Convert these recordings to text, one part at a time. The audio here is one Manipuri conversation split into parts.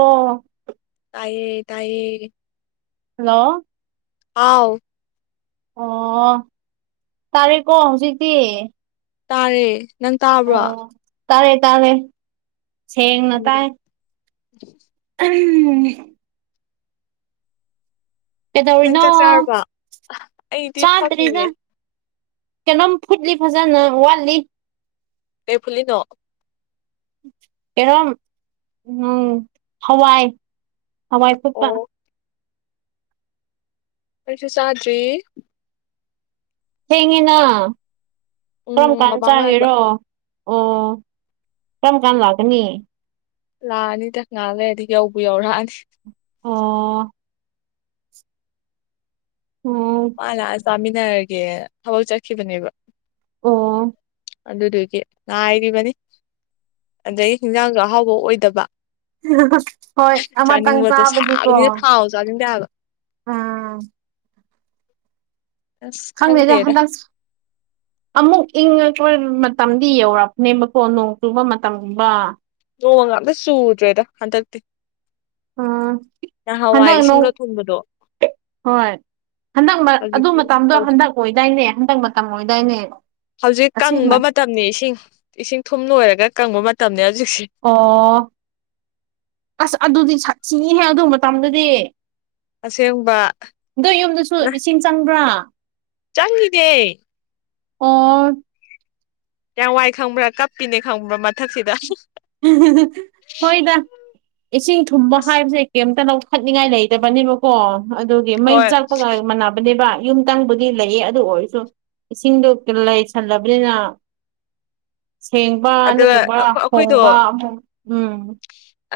ꯑꯣ ꯇꯥꯏꯌꯦ ꯇꯌꯦ ꯍꯜꯂꯣ ꯑꯥꯎ ꯑꯣ ꯇꯥꯔꯦꯀꯣ ꯍꯧꯖꯤꯛꯇꯤ ꯇꯥꯔꯦ ꯅꯪ ꯇꯥꯕ꯭ꯔꯣ ꯑꯣ ꯇꯥꯔꯦ ꯇꯥꯔꯦ ꯁꯦꯡꯅ ꯇꯥꯏ ꯎꯝ ꯎꯝ ꯅꯪ ꯀꯩꯗꯧꯔꯤꯅꯣ ꯆꯥꯛ ꯆꯥꯔꯕ ꯑꯩꯗꯤ ꯆꯥꯗ꯭ꯔꯤꯅ ꯐꯝꯃꯤꯌꯦ ꯀꯩꯅꯣꯝ ꯐꯨꯠꯂꯤ ꯐꯖꯅ ꯋꯥꯠꯂꯤ ꯀ ꯐꯂꯤꯅꯣ ꯑꯦꯔꯣꯝ ꯎꯝ ꯍꯋꯥꯏ ꯍꯥꯏ ꯁꯅ ꯑꯣ ꯑꯩꯁꯨ ꯁꯥꯗ꯭ꯔꯤ ꯊꯦꯡꯉꯤꯅ ꯀꯔꯝ ꯎꯝ ꯀꯥꯟꯗ ꯕꯕꯥ ꯉꯥꯏꯕ ꯆꯥꯒꯔꯣ ꯑꯣ ꯀꯔꯝ ꯀꯥꯟ ꯂꯥꯛꯀꯅꯤ ꯂꯥꯛꯑꯅꯤꯗ ꯉꯥꯛꯂꯗꯤ ꯌꯧꯕ ꯌꯧꯔꯛꯑꯅꯤ ꯑꯣ ꯎꯝ ꯆꯥꯃꯤꯟꯅꯔꯒꯦ ꯊꯕꯛ ꯆꯠꯈꯤꯕꯅꯦꯕ ꯑꯣ ꯑꯗꯨꯗꯨꯒꯤ ꯉꯥꯏꯔꯤꯕꯅꯤ ꯑꯗꯒꯤ ꯍꯤꯟꯖꯥꯡꯗꯣ ꯑꯍꯥꯎꯕ ꯑꯣꯏꯗꯕ ꯍꯣꯏ ꯑꯃꯇꯪ ꯆꯥꯅꯤꯡꯕꯗꯣ ꯆꯥꯕꯗꯤꯀꯣ ꯁꯥꯕꯅꯤꯅ ꯊꯥꯎ ꯆꯥꯅꯤꯡꯗꯦ ꯍꯥꯏꯕ ꯎꯝ ꯑꯁ ꯈꯪꯉꯦꯗ ꯈꯪꯗꯦꯗ ꯍꯟꯗꯛ ꯑꯃꯨꯛ ꯏꯪꯉ ꯑꯩꯈꯣꯏ ꯃꯇꯝꯗꯤ ꯌꯧꯔꯄꯅꯦꯕꯀꯣ ꯅꯣꯡ ꯆꯨꯕ ꯃꯇꯝꯒꯨꯝꯕ ꯅꯣꯡꯃ ꯉꯥꯛꯇ ꯆꯨꯗ꯭ꯔꯦꯗ ꯍꯟꯗꯛꯇꯤ ꯑ ꯅꯍꯥꯟꯋꯥꯏ ꯍꯅꯅꯣ ꯏꯁꯤꯡꯒ ꯊꯨꯝꯕꯗꯣ ꯍꯣꯏ ꯍꯟꯗꯛ ꯑꯗꯨ ꯍꯧꯖꯤꯛꯇꯤ ꯃꯇꯝꯗꯣ ꯇꯧ ꯍꯟꯗꯛ ꯑꯣꯏꯗꯥꯏꯅꯦ ꯍꯟꯗꯛ ꯃꯇꯝ ꯃꯣꯏꯗꯥꯥꯏꯅꯦ ꯍꯧꯖꯤꯛ ꯀꯪꯕ ꯃꯇꯝꯅꯤ ꯏꯁꯤꯡ ꯏꯁꯤꯡ ꯊꯨꯝ ꯂꯣꯏꯔꯒ ꯀꯪꯕ ꯃꯇꯝꯅꯤ ꯍꯧꯖꯤꯛ ꯑꯣ ꯑꯁ ꯑꯗꯨꯗꯤꯠ ꯁꯤꯁꯤꯡꯉꯤꯍꯦꯛ ꯑꯗꯨ ꯃꯇꯝꯗꯗꯤ ꯑꯁꯦꯡꯕ ꯑꯗꯣ ꯌꯨꯝꯗꯁꯨ ꯏꯁꯤꯡ ꯆꯪꯕ꯭ꯔꯥ ꯆꯪꯅꯦ ꯑꯣ ꯇꯋꯥꯏ ꯈꯪꯕ꯭ꯔꯥ ꯀꯞꯄꯤꯅꯦ ꯈꯪꯕ꯭ꯔꯥ ꯃꯊꯛꯁꯤꯗ ꯍꯣꯏꯗ ꯏꯁꯤꯡ ꯊꯨꯝꯕ ꯑꯁ ꯍꯥꯏꯕꯁꯦ ꯀꯩꯝꯇ ꯂꯧ ꯄꯥꯈꯠꯅꯤꯡꯉꯥꯏ ꯂꯩꯇꯕꯅꯦꯕꯀꯣ ꯑꯗꯨꯒꯤ ꯃꯩ ꯍꯣꯏ ꯆꯥꯛꯄꯒ ꯃꯥꯟꯅꯕꯅꯦꯕ ꯌꯨꯝ ꯇꯪꯕꯨꯗꯤ ꯂꯩꯌꯦ ꯑꯗꯨ ꯑꯣꯏꯔꯁꯨ ꯏꯁꯤꯡꯗꯣ ꯂꯩꯁꯜꯂꯕꯅꯤꯅ ꯁꯦꯡꯕ ꯑꯗꯨꯒ ꯅꯠꯇ꯭ꯔꯒ ꯑꯩꯈꯣꯏꯗꯣ ꯍꯣꯡꯕ ꯑꯃꯨꯛ ꯎꯝ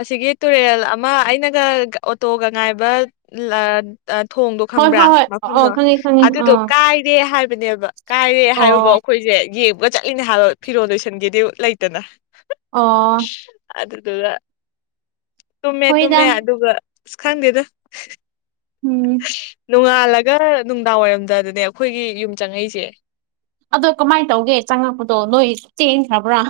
ꯑꯁꯤꯒꯤ ꯇꯨꯔꯦꯜ ꯑꯃ ꯑꯩꯅꯒ ꯑꯣꯇꯣꯒ ꯉꯥꯏꯕ ꯊꯣꯡꯗꯣ ꯍꯣꯏ ꯈꯪꯕ꯭ꯔꯥ ꯍꯣꯏ ꯍꯣꯏ ꯑꯣ ꯃꯐꯝꯗꯣ ꯈꯪꯉꯦ ꯈꯪꯉꯦ ꯑꯗꯨꯗꯣ ꯑꯥ ꯀꯥꯏꯔꯦ ꯍꯥꯏꯕꯅꯦꯕ ꯀꯥꯏꯔꯦ ꯍꯥꯏꯕꯐꯥꯎ ꯑꯣ ꯑꯩꯈꯣꯏꯁꯦ ꯌꯦꯡꯕꯒ ꯆꯠꯂꯤꯅꯦ ꯍꯥꯏꯕ ꯐꯤꯔꯣꯜ ꯂꯣꯏꯁꯟꯒꯦꯗꯤ ꯂꯩꯇꯅ ꯑꯣ ꯑꯗꯨꯗꯨꯒ ꯇꯨꯝꯃꯦ ꯍꯣꯏꯗ ꯇꯨꯝꯃꯦ ꯑꯗꯨꯒ ꯑ ꯈꯪꯗꯦꯗꯣ ꯎꯝ ꯆꯜꯂꯒ ꯅꯨꯡꯗꯥꯡ ꯋꯥꯏꯔꯝꯗꯗꯅꯦ ꯑꯩꯈꯣꯏꯒꯤ ꯌꯨꯝ ꯆꯪꯉꯛꯁꯦ ꯑꯗꯣ ꯀꯃꯥꯏꯅ ꯇꯧꯒꯦ ꯆꯪꯉꯛꯄꯗꯣ ꯅꯣꯏ ꯆꯦꯟꯈ꯭ꯔꯕ꯭ꯔꯥ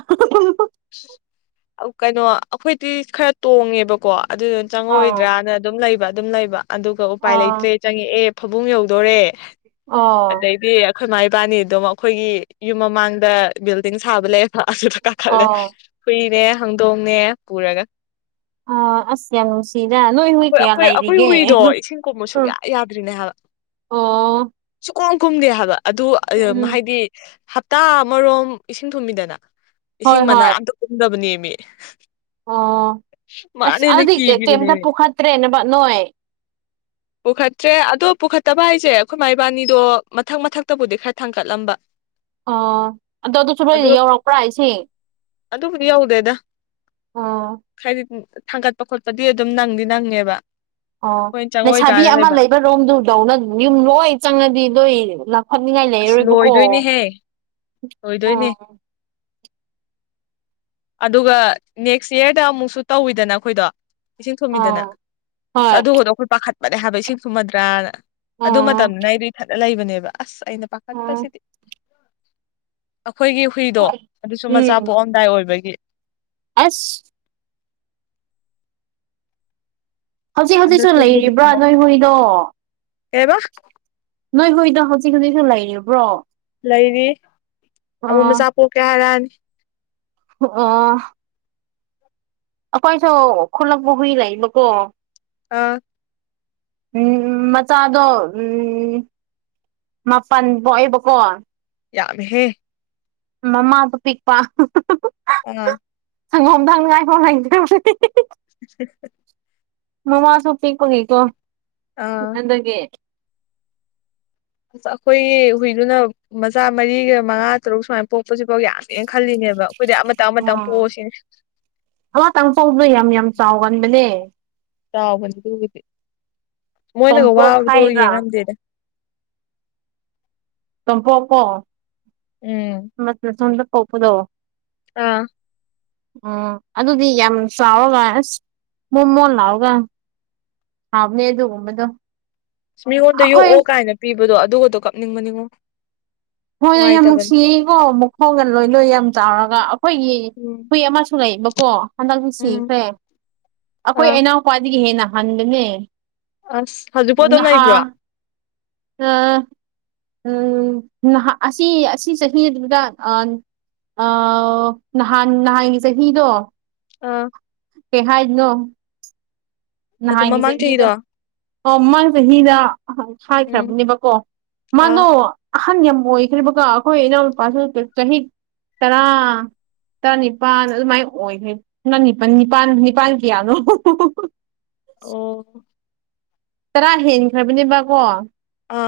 ꯀꯩꯅꯣ ꯑꯩꯈꯣꯏꯗꯤ ꯈꯔ ꯇꯣꯡꯉꯦꯕꯀꯣ ꯑꯗꯨꯗꯨ ꯑꯥꯎ ꯆꯪꯉꯣꯏꯗ꯭ꯔꯅ ꯑꯗꯨꯝ ꯂꯩꯕ ꯑꯗꯨꯝ ꯂꯩꯕ ꯑꯗꯨꯒ ꯎꯄꯥꯏ ꯑꯥ ꯂꯩꯇ꯭ꯔꯦ ꯆꯪꯉꯛꯑꯦ ꯐꯕꯨꯡ ꯌꯧꯗꯣꯔꯦ ꯑ ꯑꯗꯩꯗꯤ ꯑꯩꯈꯣꯏ ꯏꯃꯥ ꯏꯕꯥꯅꯤ ꯑꯗꯨꯝ ꯑꯩꯈꯣꯏꯒꯤ ꯌꯨꯝ ꯃꯃꯥꯡꯗ ꯕꯤꯜꯗꯤꯡ ꯁꯥꯕ ꯂꯩꯌꯦꯦꯕ ꯑꯗꯨꯗ ꯀꯥꯈꯠꯂꯦ ꯑꯣ ꯍꯨꯏꯅꯦ ꯍꯧꯪꯗꯣꯡꯅꯦ ꯄꯨꯔꯒ [unintelligible] ꯑ ꯑꯁ ꯌꯥꯝ ꯅꯨꯡꯁꯤꯗ ꯅꯣꯏ ꯍꯨꯏ ꯑꯩꯈꯣꯏ ꯀꯌꯥ ꯑꯩꯈꯣꯏ ꯑꯩꯈꯣꯏ ꯂꯩꯔꯤꯒꯦ ꯍꯨꯏꯗꯣ ꯏꯁꯤꯡ ꯀꯨꯝꯕ ꯎ ꯁꯨꯡꯌꯥ ꯌꯥꯗ꯭ꯔꯤꯅꯦ ꯑꯣ ꯀꯣꯝ ꯀꯨꯝꯗꯦ ꯍꯥꯏꯕ ꯑꯗꯨ ꯎꯝ ꯍꯥꯏꯗꯤ ꯍꯞꯇꯥ ꯑꯃꯣꯝ ꯏꯁꯤꯡ ꯊꯨꯝꯕꯤꯗꯅ ꯍꯣꯏ ꯏꯁꯤꯡ ꯃꯅꯥ ꯍꯣꯏ ꯑꯇ ꯀꯨꯝꯗꯕꯅꯦ ꯃꯤ ꯑꯣ ꯑꯁ ꯑꯗꯨꯗꯤ ꯀꯩꯝꯇ ꯀꯤꯈꯤꯕꯅꯦꯃꯤ ꯄꯨꯈꯠꯇ꯭ꯔꯦꯅꯦꯕ ꯅꯣꯏ ꯄꯨꯈꯠꯇ꯭ꯔꯦ ꯑꯗꯣ ꯄꯨꯈꯠꯇꯕ ꯍꯥꯏꯁꯦ ꯑꯩꯈꯣꯏ ꯃꯥ ꯏꯕꯥꯅꯤꯗꯣ ꯃꯊꯛ ꯃꯊꯛꯇꯕꯨꯗꯤ ꯈꯔ ꯊꯥꯡꯀꯠꯂꯝꯕ ꯑꯣ ꯑꯗꯣ ꯑꯗꯨꯁꯨ ꯃꯣꯏ ꯑꯗꯨꯒ ꯌꯧꯔꯛꯄ꯭ꯔꯥ ꯍꯥꯏꯁꯦ ꯑꯗꯨꯕꯨꯗꯤ ꯌꯧꯗꯦꯗ ꯍꯥꯏꯗꯤ ꯊꯥꯡꯒꯠꯄ ꯈꯣꯠꯄꯗꯤ ꯑꯗꯨꯝ ꯅꯪꯗꯤ ꯅꯪꯉꯦꯕ ꯑꯣ ꯑꯩꯈꯣꯏꯅ ꯂꯩꯁꯥꯕꯤ ꯆꯪꯉꯣꯏꯗ꯭ꯔꯥꯅ ꯑꯃ ꯂꯩꯕ ꯔꯣꯝꯗꯨꯗꯧꯅ ꯌꯨꯝ ꯂꯣꯏ ꯆꯪꯉꯗꯤ ꯂꯣꯏ ꯑꯁ ꯂꯣꯏꯗꯣꯏꯅꯦꯍꯦ ꯂꯣꯏꯗꯣꯏꯅꯦ ꯑꯥ ꯑꯗꯨꯒ ꯅꯦꯛꯁ ꯌꯌꯥꯔꯗ ꯑꯃꯨꯛꯁꯨ ꯇꯧꯋꯤꯗꯅ ꯑꯩꯈꯣꯏꯗꯣ ꯏꯁꯤꯡ ꯊꯨꯝꯃꯤꯗꯅ ꯑꯥ ꯑ ꯍꯣꯏ ꯑꯗꯨꯕꯨꯗꯣ ꯑꯩꯈꯣꯏ ꯄꯥꯈꯠꯄꯅꯦ ꯍꯥꯏꯕ ꯏꯁꯤꯡ ꯊꯨꯝꯃꯗ꯭ꯔꯥꯅ ꯑꯗꯨ ꯑꯥ ꯃꯇꯝꯅ ꯑꯩꯗꯤ ꯏ ꯊꯠꯅ ꯂꯩꯕꯅꯦꯕ ꯑꯁ ꯑꯩꯅ ꯎꯝ ꯄꯥꯈꯠꯄꯁꯤꯗꯤ ꯑꯩꯈꯣꯏꯒꯤ ꯍꯨꯏꯗꯣ ꯍꯣꯏ ꯑꯗꯨꯁꯨ ꯃꯆꯥ ꯎꯝ ꯄꯣꯛꯑꯝꯗꯥꯏ ꯑꯣꯏꯕꯒꯤ ꯑꯁ ꯍꯧꯖꯤꯛ ꯑꯗꯨ ꯍꯧꯖꯤꯛꯁꯨ ꯂꯩꯔꯤꯕ꯭ꯔꯥ ꯅꯣꯏ ꯍꯣꯏꯗꯣ ꯑꯦꯕ ꯅꯣꯏ ꯍꯣꯏꯗ ꯍꯧꯖꯤꯛ ꯍꯧꯖꯤꯛꯁꯨ ꯂꯩꯔꯤꯕ꯭ꯔꯣ ꯂꯩꯔꯤ ꯑꯃꯨꯛ ꯃꯆꯥ ꯄꯣꯛꯀꯦ ꯍꯥꯏꯔꯛꯅꯤ ꯑꯣ ꯑꯩꯈꯣꯏꯁꯨ ꯈꯨꯂꯛꯄ ꯍꯨꯏ ꯂꯩꯏꯕꯀꯣ ꯑꯥ ꯎꯝ ꯃꯆꯥꯗꯣ ꯎꯝ ꯃꯄꯜ ꯄꯣꯛꯏꯕꯀꯣ ꯌꯥꯝꯃꯦꯍꯦ ꯃꯃ ꯄꯄꯤꯤ ꯄꯥ ꯎ ꯁꯪꯒꯣꯝꯗꯪ ꯅꯨꯡꯉꯥꯏꯐꯥꯎ ꯂꯩꯒꯗꯧꯔꯗꯤ [unintelligible] ꯃꯃꯥꯁꯨ ꯄꯤꯛꯄꯒꯤꯀꯣ ꯑꯥ ꯑꯗꯒꯤ ꯑ ꯑꯩꯈꯣꯏꯒꯤ ꯍꯨꯏꯗꯨꯅ ꯃꯆꯥ ꯃꯔꯤꯒ ꯃꯉꯥ ꯇꯔꯨꯛ ꯁꯨꯃꯥꯏꯅ ꯄꯣꯛ ꯄꯁꯤꯛꯐꯥꯎ ꯌꯥꯝ ꯌꯦꯅ ꯈꯜꯂꯤꯅꯦꯕ ꯑꯩꯈꯣꯏꯗꯤ ꯑꯃꯇꯪ ꯑꯃꯇꯪ ꯄꯣꯛꯑꯁꯤꯅꯦ ꯍ ꯇꯪ ꯐꯥꯎꯗ ꯌꯥꯝ ꯌꯥꯝ ꯆꯥꯎꯒꯟꯕꯅꯦ ꯆꯥꯎꯕꯅꯦ ꯑꯗꯨꯕꯨꯗꯤ ꯃꯣꯏꯅꯒ ꯇꯣꯝꯄꯣꯛ ꯋꯥꯕꯗꯣ ꯍꯥꯏꯗ꯭ꯔꯥ ꯌꯦꯡꯉꯝꯗꯦꯗ ꯇꯝ ꯄꯣꯄꯣ ꯎꯝ ꯃ ꯁꯗ ꯄꯣꯄꯗꯣ ꯑꯥ ꯎꯝ ꯑꯗꯨꯗꯤ ꯌꯥꯝ ꯆꯥꯎꯔꯒ ꯑꯁ ꯃꯣ ꯃꯣꯟ ꯂꯥꯛꯒ ꯍꯥꯥꯎ ꯃꯗꯨ ꯃꯗꯨ ꯃꯤꯉꯣꯟꯗ ꯌꯣꯛꯑꯣ ꯀꯥꯏꯅ ꯄꯤꯕꯗꯣ ꯑꯗꯨꯒꯗꯣ ꯀꯞꯅꯤꯡꯕꯅꯤꯉꯣ ꯍꯣꯏ ꯍꯣꯏ ꯌꯥꯝ ꯅꯨꯡꯉꯥꯏꯇꯕꯅꯤ ꯅꯨꯡꯁꯤꯉꯀꯣ ꯃꯈꯣꯡꯒ ꯂꯣꯏ ꯂꯣꯏ ꯌꯥꯝ ꯆꯥꯎꯔꯒ ꯑꯩꯈꯣꯏꯒꯤ ꯎꯝ ꯍꯨꯏ ꯑꯃꯁꯨ ꯂꯩꯕꯀꯣ ꯎꯝ ꯍꯟꯗꯛꯁꯤꯁꯦ ꯑꯩꯈꯣꯏ ꯑꯥ ꯏꯅꯥꯎ ꯈ꯭ꯋꯥꯏꯗꯒꯤ ꯍꯦꯟꯅ ꯍꯟꯒꯅꯤ ꯑꯁ ꯍꯧꯖꯤꯛꯄꯣꯠ ꯑꯗꯨꯝ ꯂꯩꯕ꯭ꯔꯣ ꯑꯥ ꯎꯝ ꯅꯍ ꯑꯁꯤ ꯑꯁꯤ ꯆꯍꯤꯗꯨꯗ ꯑ ꯅꯍꯥꯟ ꯅꯍꯥꯟꯒꯤ ꯆꯍꯤꯗꯣ ꯑꯥ ꯅ ꯃꯇꯝ ꯃꯃꯥꯡ ꯅꯍꯥꯏꯅꯤꯁꯦꯅꯤꯗ ꯆꯍꯤꯗꯣ ꯑꯣ ꯃꯥꯡ ꯆꯍꯤꯗ ꯎꯝ ꯍꯥꯏꯈ꯭ꯔꯕꯅꯦꯕꯀꯣ ꯑꯥ ꯃꯥꯅꯣ ꯑꯍꯟ ꯌꯥꯝ ꯑꯣꯏꯈ꯭ꯔꯦꯔꯤꯕꯀꯣ ꯑꯩꯈꯣꯏ ꯏꯅꯥꯎꯅꯨꯄꯥꯁꯨ ꯆꯍꯤ ꯇꯔꯥ ꯇꯔꯥꯅꯤꯄꯥꯜ ꯑꯗꯨꯃꯥꯏꯅ ꯑꯣꯏꯈ꯭ꯔꯦ ꯄ ꯅꯤꯄꯥꯜ ꯅꯤꯄꯥꯜ ꯅꯤꯄꯥꯜ ꯀꯌꯥꯅꯣ ꯑꯣ ꯇꯔꯥ ꯍꯦꯟꯈ꯭ꯔꯕꯅꯦꯕꯀꯣ ꯑ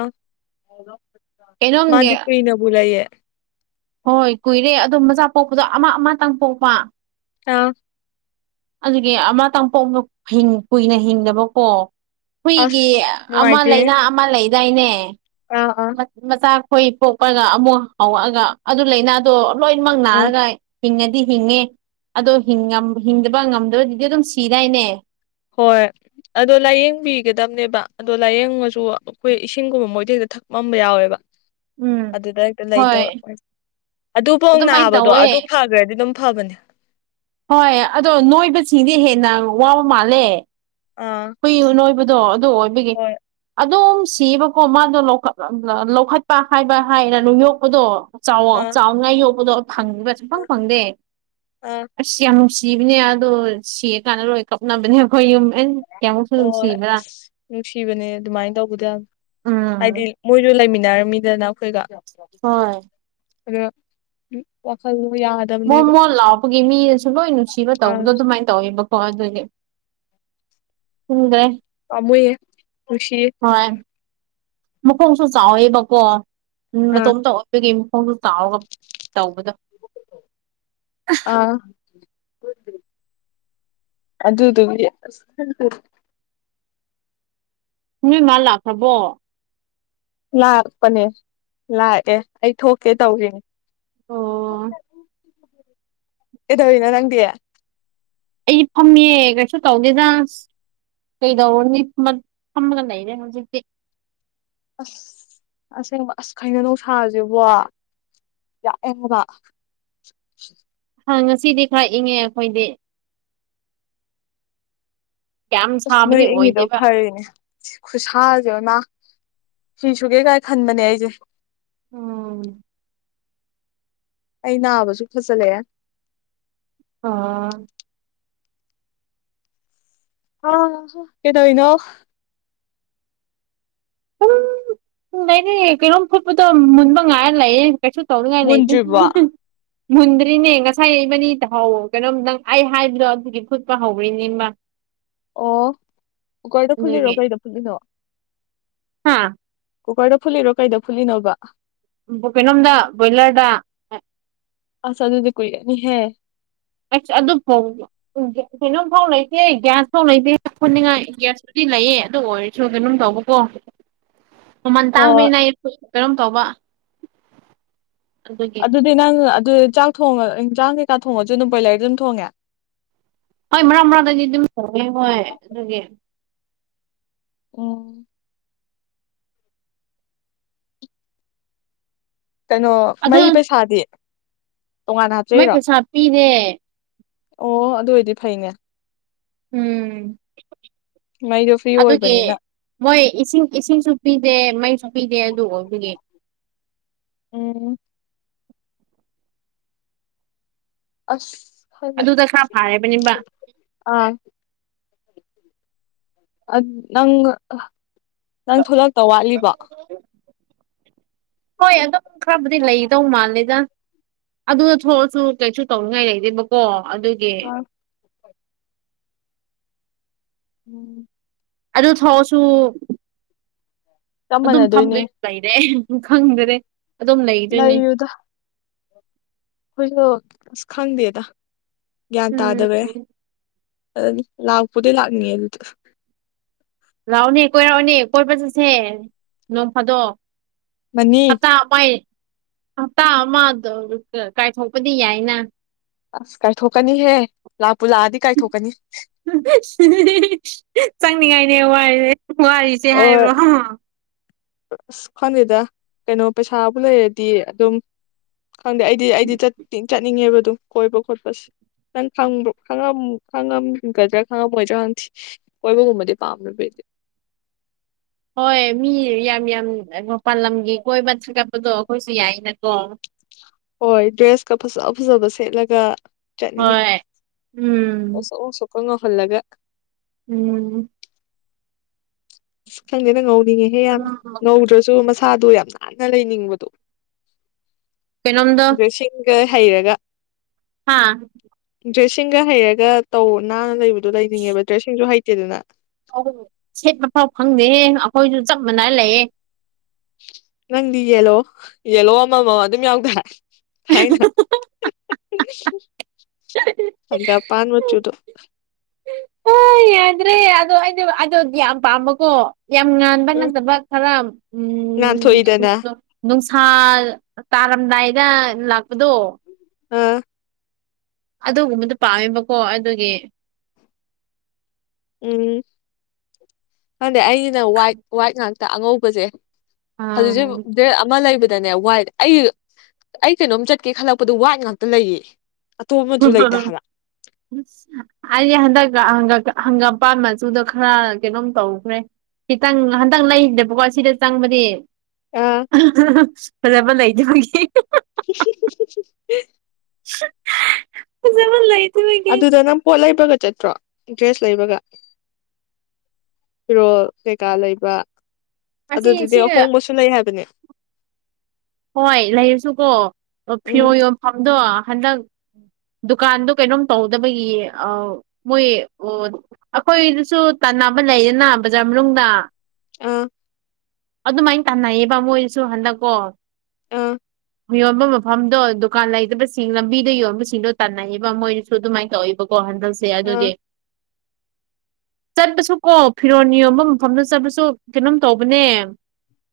ꯀꯩꯅꯣꯝꯒꯤ ꯃꯥꯗꯤꯄ ꯏꯅꯣꯕꯨꯂꯏꯌꯦ ꯍꯣꯏ ꯀꯨꯏꯔꯦ ꯑꯗꯨꯣ ꯃꯆꯥ ꯄꯣꯛꯄꯗꯣ ꯑꯃ ꯑꯃꯇꯪ ꯄꯣꯛꯄ ꯑꯥ ꯑꯗꯨꯒꯤ ꯑꯃ ꯇꯥꯡꯄꯣꯛꯅ ꯀꯨꯏꯅ ꯍꯤꯡꯗꯕꯀꯣ ꯍꯨꯏꯒꯤ ꯑꯁ ꯑꯃ ꯅꯨꯡꯉꯥꯏꯇꯦ ꯂꯩꯅ ꯑꯃ ꯂꯩꯗꯥꯏꯅꯦ ꯑꯥ ꯑꯥ ꯃꯆꯥꯈꯣꯏ ꯄꯣꯛꯄꯒ ꯑꯃꯨꯛ ꯍꯥꯎꯔꯛꯑꯒ ꯑꯗꯨ ꯂꯥꯏꯅꯥꯗꯣ ꯂꯣ ꯏꯅꯃꯪꯅꯅꯥ ꯎꯝ ꯉꯥꯏ ꯍꯤꯡꯉꯗꯤ ꯍꯤꯡꯉꯦ ꯑꯗꯣ ꯍꯤꯡꯗꯕ ꯉꯝꯗꯕꯗꯨꯗꯤ ꯑꯗꯨꯝ ꯁꯤꯗꯥꯏꯅꯦ ꯍꯣꯏ ꯑꯗꯣ ꯂꯥꯏꯌꯦꯡꯕꯤꯒꯗꯕꯅꯦꯕ ꯑꯗꯣ ꯂꯥꯏꯌꯦꯡꯉꯁꯨ ꯑꯩꯈꯣꯏ ꯏꯁꯤꯡꯒꯨꯝꯕ ꯃꯣꯏꯊ ꯍꯦꯛꯇ ꯊꯛꯃꯝꯕ ꯌꯥꯎꯋꯦꯕ ꯎꯝ ꯑꯗꯨꯗ ꯍꯦꯛꯇ ꯍꯣꯏ ꯂꯩꯇꯕ ꯑꯗꯨꯐꯧ ꯑꯗꯨꯃꯥꯏꯅ ꯅꯥꯕꯗꯣ ꯇꯧꯋꯦ ꯑꯗꯨ ꯐꯈ꯭ꯔꯗꯤ ꯑꯗꯨꯝ ꯐꯥꯕꯅꯤ ꯍꯣꯏ ꯑꯗꯣ ꯅꯣꯏꯕꯁꯤꯡꯗꯤ ꯍꯦꯟꯅ ꯋꯥꯕ ꯃꯥꯜꯂꯦ ꯑꯥ ꯍꯨꯏ ꯅꯣꯏꯕꯗꯣ ꯑꯗꯨ ꯑꯣꯏꯕꯒꯤ ꯍꯣꯏ ꯑꯣꯝ ꯁꯤꯕꯀꯣ ꯃꯥꯗꯣ ꯂꯧꯈꯠꯄ ꯍꯥꯏꯕ ꯍꯥꯏꯅ ꯅꯨꯡ ꯌꯣꯛꯄꯗꯣ ꯆꯥꯎꯋ ꯑꯥ ꯆꯥꯎꯅꯉꯥꯏ ꯌꯣꯛꯄꯗꯣ ꯐꯪꯕꯁꯨꯐꯪ ꯐꯪꯗꯦ ꯑꯥ ꯑꯁ ꯌꯥꯝ ꯅꯨꯡꯁꯤ ꯖꯤꯕꯅꯦ ꯌꯥꯗꯣ ꯁꯤ ꯀꯥꯟꯅ ꯂꯣꯏ ꯀꯞꯅꯕꯅꯦꯈꯣꯏ ꯍ ꯑꯁ ꯅꯨꯡꯁꯤꯕꯅꯦ ꯑꯗꯨꯃꯥꯏꯅ ꯇꯧꯕꯗ ꯌꯥꯝ ꯍꯥꯏꯗꯤ ꯎꯝ ꯃꯣꯏꯁꯨ ꯂꯩꯃꯤꯟꯅꯔꯝꯃꯤꯗꯅ ꯑꯩꯈꯣꯏꯒ ꯍꯣꯏ ꯑ ꯎ ꯋꯥꯈꯜ ꯃ ꯃꯣꯠ ꯂꯥꯎꯕꯒꯤ ꯃꯤꯅꯁꯨ ꯂꯣꯏ ꯅꯨꯡꯁꯤꯕ ꯇꯧꯕꯗꯣ ꯑꯥ ꯑꯗꯨꯃꯥꯏꯅ ꯇꯧꯋꯦꯕꯀꯣ ꯑꯗꯨꯏꯅꯦ ꯍꯗꯦ ꯣꯏꯦ ꯈꯁꯤ ꯃꯈꯣꯡꯁꯨ ꯆꯥꯎꯋꯦꯕꯀꯣ ꯎ ꯑꯥ ꯃꯇꯣꯝꯇ ꯑꯣꯏꯕꯒꯤ ꯃꯈꯣꯡꯁꯨ ꯆꯥꯎꯔꯒ ꯇꯧꯕꯗꯣ ꯑꯗꯨ ꯑꯗꯨꯒꯤ ꯅꯣꯏ ꯃꯥꯥ ꯂꯥꯛꯈ꯭ꯔꯕꯣ ꯂꯥꯛꯄꯅꯦ ꯂꯥꯛꯑꯦ ꯑꯩ ꯊꯣꯛꯀꯦ ꯇꯧꯔꯤꯅꯦ ꯑꯣ ꯍ ꯑꯦꯗꯧꯅ ꯅꯪꯗꯌꯥ ꯑꯩꯁ ꯐꯝꯃꯦ ꯀꯩꯁꯨ ꯇꯧꯒꯦꯗꯥꯖꯁ ꯀꯩꯗꯎꯅꯤ ꯐꯝꯒ ꯂꯩꯅꯦꯦ ꯍꯧꯖꯤꯛꯁꯦ ꯑꯁ ꯑꯁꯦꯡꯕ ꯑꯁ ꯈꯩꯅ ꯅꯨꯡꯁꯁꯕ ꯌꯥ ꯑꯦ ꯑꯃꯨꯀꯥ ꯍꯥ ꯉꯁꯤꯗꯤ ꯈꯥꯛ ꯏꯉꯦ ꯑꯩꯈꯣꯏꯗꯤ ꯌꯥꯝ ꯑꯁ ꯅꯣꯏ ꯁꯥꯕꯗꯤ ꯏꯉꯤꯗꯣ ꯑꯣꯏꯗꯦꯕ ꯐꯔꯤꯅꯦ ꯈꯨꯁꯥꯁꯦ ꯃꯥ ꯁꯤ ꯁꯨꯒꯦ ꯀꯥꯏ ꯈꯟꯕꯅꯦ ꯑꯩꯁꯦ ꯎꯝ ꯑꯩ ꯅꯥꯕꯁꯨ ꯐꯖꯜꯂꯛꯑꯦ ꯑꯥ ꯑ ꯍ ꯀꯗꯣꯅ ꯎꯝ ꯑꯩꯅꯦ ꯀꯩꯅꯣꯝ ꯐꯨꯠꯄꯗꯣ ꯃꯨꯟꯕ ꯉꯥꯏꯔ ꯂꯩꯌꯦ ꯀꯩꯁꯨ ꯇꯧꯅꯤꯡꯉꯥꯏ ꯂꯩꯗꯦ ꯃꯨꯟꯗ꯭ꯔꯤꯕꯣ ꯃꯨꯟꯗ꯭ꯔꯤꯅꯦ ꯉꯁꯥꯏ ꯃꯅꯤꯗ ꯀꯩꯅꯣꯝ ꯅꯪ ꯑꯩ ꯍꯥꯏꯕꯗꯣ ꯑꯗꯨꯒꯤ ꯐꯨꯠꯄ ꯍꯧꯔꯤꯅꯤ ꯏꯃ ꯑꯣ ꯀꯔꯗ ꯐꯨꯜꯂꯤꯔꯣ ꯀꯔꯤꯗ ꯐꯨꯜꯂꯤꯅꯣ ꯍꯥꯥ ꯀꯨꯀꯔꯗ ꯐꯨꯜꯂꯤꯔꯣ ꯀꯩꯗ ꯐꯨꯜꯂꯤꯅꯣꯕ ꯀꯩꯅꯣꯝꯗ ꯕꯣꯏꯂꯔꯗ ꯑꯁ ꯑꯗꯨ ꯑꯗꯨꯗꯤ ꯀꯣꯏ ꯅꯤ ꯍꯥꯏ ꯑꯩꯁ ꯑꯗꯨ ꯐꯥꯎ ꯀꯩꯅꯣꯝꯐꯥꯎ ꯂꯩꯇꯦ ꯒ꯭ꯌꯥꯁ ꯐꯥꯎ ꯂꯩꯇꯦꯠꯅꯤꯡꯉꯥꯏꯌꯥꯁ ꯁꯤ ꯂꯩꯌꯦ ꯑꯗꯨ ꯑꯣꯏꯔꯁꯨ ꯀꯩꯅꯣꯝ ꯇꯧꯕꯀꯣ ꯃꯃꯟ ꯍꯣꯏ ꯇꯥꯡꯕꯩꯅ ꯀꯔꯝ ꯇꯧꯕ ꯑꯗꯨꯒꯤ ꯑꯗꯨꯗꯤ ꯅꯪ ꯑꯗꯨ ꯆꯥꯛ ꯊꯣꯡꯉ ꯏꯟ ꯆꯥꯡ ꯀꯩꯀꯥ ꯊꯣꯡꯉꯁꯨ ꯑꯗꯨꯝ ꯕ꯭ꯔꯣꯏꯂꯔꯗ ꯑꯗꯨꯝ ꯊꯣꯡꯉꯦ ꯍꯣꯏ ꯃꯔꯛ ꯃꯔꯥꯡꯗꯒꯤ ꯑꯗꯨꯝꯪꯑꯦ ꯍꯣꯏ ꯑꯗꯨꯒꯤ ꯑꯣ ꯀꯩꯅꯣ ꯃꯩ ꯄꯩꯁꯥꯗꯤ ꯇꯣꯉꯥꯟꯅ ꯃꯥꯏ ꯍꯥꯞꯆꯩꯔꯣ ꯄꯩꯁꯥ ꯄꯤꯔꯦ ꯑꯣ ꯑꯗꯨ ꯑꯣꯏꯗꯤ ꯐꯩꯅꯦ ꯎꯝ ꯃꯩꯗꯣ ꯐ꯭ꯔꯤ ꯑꯗꯨꯒꯤ ꯑꯣꯏꯕꯅꯤꯅ ꯃꯣꯏ ꯏꯁꯤꯡ ꯏꯁꯤꯡꯁꯨ ꯄꯤꯗꯦ ꯃꯩꯁꯨ ꯄꯤꯗꯦ ꯑꯗꯨ ꯑꯣꯏꯕꯒꯤ ꯎꯝ ꯑꯁ ꯑꯗꯨꯗ ꯈꯔ ꯐꯥꯔꯕꯅꯦꯕ [unintelligible] ꯑꯥ ꯅꯪ ꯅꯪ ꯊꯣꯂꯛꯇꯣ ꯋꯥꯠꯂꯤꯕꯣ ꯍꯣꯏ ꯑꯗꯨꯝ ꯈꯔꯕꯨꯗꯤ ꯂꯩꯗꯧ ꯃꯥꯂꯦꯗ ꯑꯗꯨꯗ ꯊꯣꯛꯂꯁꯨ ꯀꯩꯁꯨ ꯇꯧꯅꯤꯡꯉꯥꯏ ꯂꯩꯇꯦꯕꯀꯣ ꯑꯗꯨꯒꯤ ꯑ ꯎꯝ ꯑꯗꯨ ꯊꯣꯛꯑꯁꯨ ꯆꯞ ꯑꯗꯨꯝ ꯃꯥꯟꯅꯗꯣꯏꯅꯦ ꯐꯝꯗꯩ ꯂꯩꯔꯦ ꯎꯝ ꯈꯪꯗ꯭ꯔꯦ ꯑꯗꯨꯝ ꯂꯩꯗꯣꯏꯅꯦ ꯍꯣꯏꯁꯨꯣ ꯑꯁ ꯈꯪꯗꯦꯗ ꯒ꯭ꯌꯥꯟ ꯎꯝ ꯇꯥꯗꯕꯩ ꯑ ꯂꯥꯛꯄꯗꯤ ꯂꯥꯛꯅꯤꯡꯑ ꯑꯗꯨꯗ ꯂꯥꯛꯑꯣꯅꯦ ꯀꯣꯏꯔꯥꯛꯑꯣꯅꯦ ꯀꯣꯏꯄ ꯆꯠꯁꯦ ꯅꯣꯡ ꯐꯥꯗꯣꯛ ꯃꯅꯤ ꯍꯞꯇꯥ ꯑꯃꯥꯏ ꯍꯞꯇꯥ ꯑꯃ ꯀꯥꯏꯊꯣꯛꯄꯗꯤ ꯌꯥꯏꯅ ꯑꯁ ꯀꯥꯏ ꯊꯣꯛꯀꯅꯤ ꯍꯦ ꯂꯥꯛ [unintelligible] ꯆꯡꯅꯤ ꯉꯥꯏ [unintelligible] ꯋꯥꯔꯤꯁꯦ ꯍꯣꯏ ꯍꯥꯏꯕ꯭ꯔꯣ ꯑꯁ ꯈ꯭ꯪꯗꯦꯗ ꯀꯩꯅꯣ ꯄꯩꯁꯥꯕꯨ ꯂꯩꯔꯗꯤ ꯑꯗꯨꯝ ꯈꯪꯗꯦ ꯑꯩꯗꯤ ꯑꯩꯗꯤ ꯆꯠꯅꯤꯡꯉꯦꯕ ꯑꯗꯨ ꯀꯣꯏꯕ ꯈꯣꯠꯄꯁꯦ ꯅꯪ ꯈꯪꯕ꯭ꯔꯣ ꯈꯪꯉꯝ ꯈꯪꯉꯝꯒꯗ꯭ꯔꯥ ꯈꯪꯉꯝꯃꯣꯏꯗ꯭ꯔꯥ ꯀꯣꯏꯕꯒꯨꯝꯕꯗꯤ ꯄꯥꯝꯅꯕꯗꯤ ꯍꯣꯏ ꯃꯤ ꯌꯥꯝ ꯌꯥꯝ ꯃꯄꯥꯜ ꯂꯝꯒꯤ ꯀꯣꯏꯕ ꯊꯥꯒꯠꯄꯗꯣ ꯑꯩꯈꯣꯏꯁꯨ ꯌꯥꯏꯅꯀꯣ ꯍꯣꯏ ꯗ꯭ꯔꯦꯁꯀ ꯐꯖꯕ ꯐꯖꯕ ꯁꯦꯠꯂꯒ ꯆꯠꯅꯤꯡꯉꯤ ꯍꯣꯏ ꯎꯝ ꯉꯁꯣꯛ ꯉꯁꯣꯛꯀ ꯉꯧꯍꯜꯂꯒ ꯎꯝ ꯑꯁ ꯈꯪꯗꯦꯗ ꯉꯧꯅꯤꯡꯉꯦꯍꯦ ꯌꯥꯝ ꯉꯧꯗ꯭ꯔꯁꯨ ꯁꯥꯗꯣ ꯌꯥꯝ ꯅꯥꯟꯅ ꯂꯩꯅꯤꯡꯕꯗꯣ ꯀꯩꯅꯝꯗꯥ ꯗ꯭ꯔꯦꯁꯤꯡꯒ ꯍꯩꯔꯒ ꯍꯥꯥ ꯗ꯭ꯔꯦꯁꯁꯤꯡꯒ ꯍꯩꯔꯒ ꯇꯧ ꯅꯥꯟꯅ ꯂꯩꯕꯗꯣ ꯂꯩꯅꯤꯡꯉꯦꯕ ꯗ꯭ꯔꯦꯁꯁꯤꯡꯁꯨ ꯍꯩꯇꯦꯗꯅ ꯑ ꯁꯦꯠ ꯃꯐꯥꯎ ꯐꯪꯗꯦ ꯑꯩꯈꯣꯏꯁꯨ ꯆꯞ ꯃꯥꯟꯅ ꯂꯩꯌꯦ ꯅꯪꯗꯤ ꯌꯦꯜꯂꯣ ꯌꯦꯂꯣ ꯑꯃꯃ ꯑꯗꯨꯝ ꯌꯥꯎꯗ꯭ꯥꯏ [unintelligible] ꯍꯪꯒꯄꯥꯟ ꯃꯆꯨꯗ ꯑꯦ ꯑꯗꯣ ꯑꯩꯗ ꯑꯗꯣ ꯌꯥꯝ ꯄꯥꯝꯕꯀꯣ ꯌꯥꯝ ꯉꯥꯟꯕ ꯎꯝ ꯅꯠꯇꯕ ꯈꯔ ꯎꯝ ꯉꯥꯟꯊꯣꯛꯏꯗꯅ ꯊꯥ ꯇꯥꯔꯝꯗꯥꯏꯗ ꯂꯥꯛꯄꯗꯣ ꯑꯝ ꯑꯗꯨꯒꯨꯝꯕꯗꯨꯣ ꯄꯥꯝꯃꯦꯕꯀꯣ ꯑꯗꯨꯒꯤ ꯎꯝ ꯈꯪꯗꯦ ꯑꯩꯒꯤꯅ ꯋꯥꯏꯠ ꯋꯥꯏꯠ ꯉꯥꯛꯇ ꯑꯉꯧꯕꯁꯦ ꯍꯧꯖꯤꯛꯁꯨ ꯑꯥ ꯑꯃ ꯂꯩꯕ ꯗꯅꯦ ꯋꯥꯏꯠ ꯑꯩ ꯑꯩ ꯀꯩꯅꯣꯝ ꯆꯠꯀꯦ ꯈꯜꯂꯛꯄꯗꯣ ꯋꯥꯏꯠ ꯉꯥꯛꯇ ꯂꯩꯌꯦ ꯑꯇꯣꯞꯄ ꯃꯆꯨ ꯂꯩꯇꯦ ꯍꯥꯏꯕ ꯍꯗꯒ ꯍ ꯍꯪꯒꯥꯝꯄꯥꯥꯟ ꯃꯆꯨꯗ ꯈꯔ ꯀꯩꯅꯣꯝ ꯇꯧꯈ꯭ꯔꯦ ꯈꯤꯇꯪ ꯍꯟꯇꯪ ꯂꯩꯅꯦꯕꯀꯣ ꯁꯤꯗ ꯆꯪꯕꯗꯤ ꯑꯥ ꯐꯕ ꯂꯩ ꯆꯧꯕꯒ ꯁꯤꯁꯤꯁꯤꯁꯤ ꯖꯃꯣꯟ ꯂꯩꯥꯏ ꯑꯗꯨꯗ ꯅ ꯄꯣꯂ ꯏꯕ ꯆꯠꯇ꯭ꯔꯣ ꯏꯟꯇ꯭ꯔꯦꯁ ꯂꯩꯕꯒ ꯐꯤꯔꯣꯜ ꯀꯩꯀꯥ ꯂꯩꯕ ꯑꯗꯨ ꯑꯁꯤ ꯑꯗꯨꯗꯤ ꯁꯤ ꯑꯍꯣꯡꯕꯁꯨ ꯂꯩ ꯍꯥꯏꯕꯅꯦ ꯍꯣꯏ ꯂꯩꯔꯁꯨꯀꯣ ꯎꯝ ꯐꯤꯔꯣ ꯌꯣꯟꯐꯝꯗꯣ ꯍꯟꯗꯛ ꯗꯨꯀꯥꯟꯗꯣ ꯀꯩꯅꯣꯝ ꯇꯧꯗꯕꯒꯤ ꯃꯣꯏ ꯑꯩꯈꯣꯏꯗꯨꯁꯨ ꯇꯝ ꯑꯃ ꯂꯩꯗꯦꯅ ꯕꯖꯥꯔ ꯃꯅꯨꯡꯗ ꯑꯥ ꯑꯗꯨꯃꯥꯏꯅ ꯇꯥꯟꯅꯩꯌꯦꯕ ꯃꯣꯏꯁꯨ ꯍꯟꯗꯛꯀꯣ ꯑꯥ ꯌꯣꯟꯕ ꯃꯐꯝꯗꯣ ꯗꯨꯀꯥꯟ ꯂꯩꯇꯕꯁꯤꯡ ꯂꯝꯕꯤꯗ ꯌꯣꯟꯕꯁꯤꯡꯗꯣ ꯇꯥꯟꯅꯩꯕ ꯃꯣꯏꯅꯁꯨ ꯑꯗꯨꯃꯥꯏꯅ ꯇꯧꯏꯕꯀꯣ ꯍꯟꯗꯛ ꯁꯦ ꯑꯥ ꯑꯗꯨꯗꯤ ꯆꯠꯄꯁꯨ ꯀꯣ ꯐꯤꯔꯣ ꯌꯣꯟꯕ ꯃꯐꯝꯗ ꯆꯠꯄꯁꯨ ꯀꯩꯅꯣꯝ ꯇꯧꯕꯅꯦ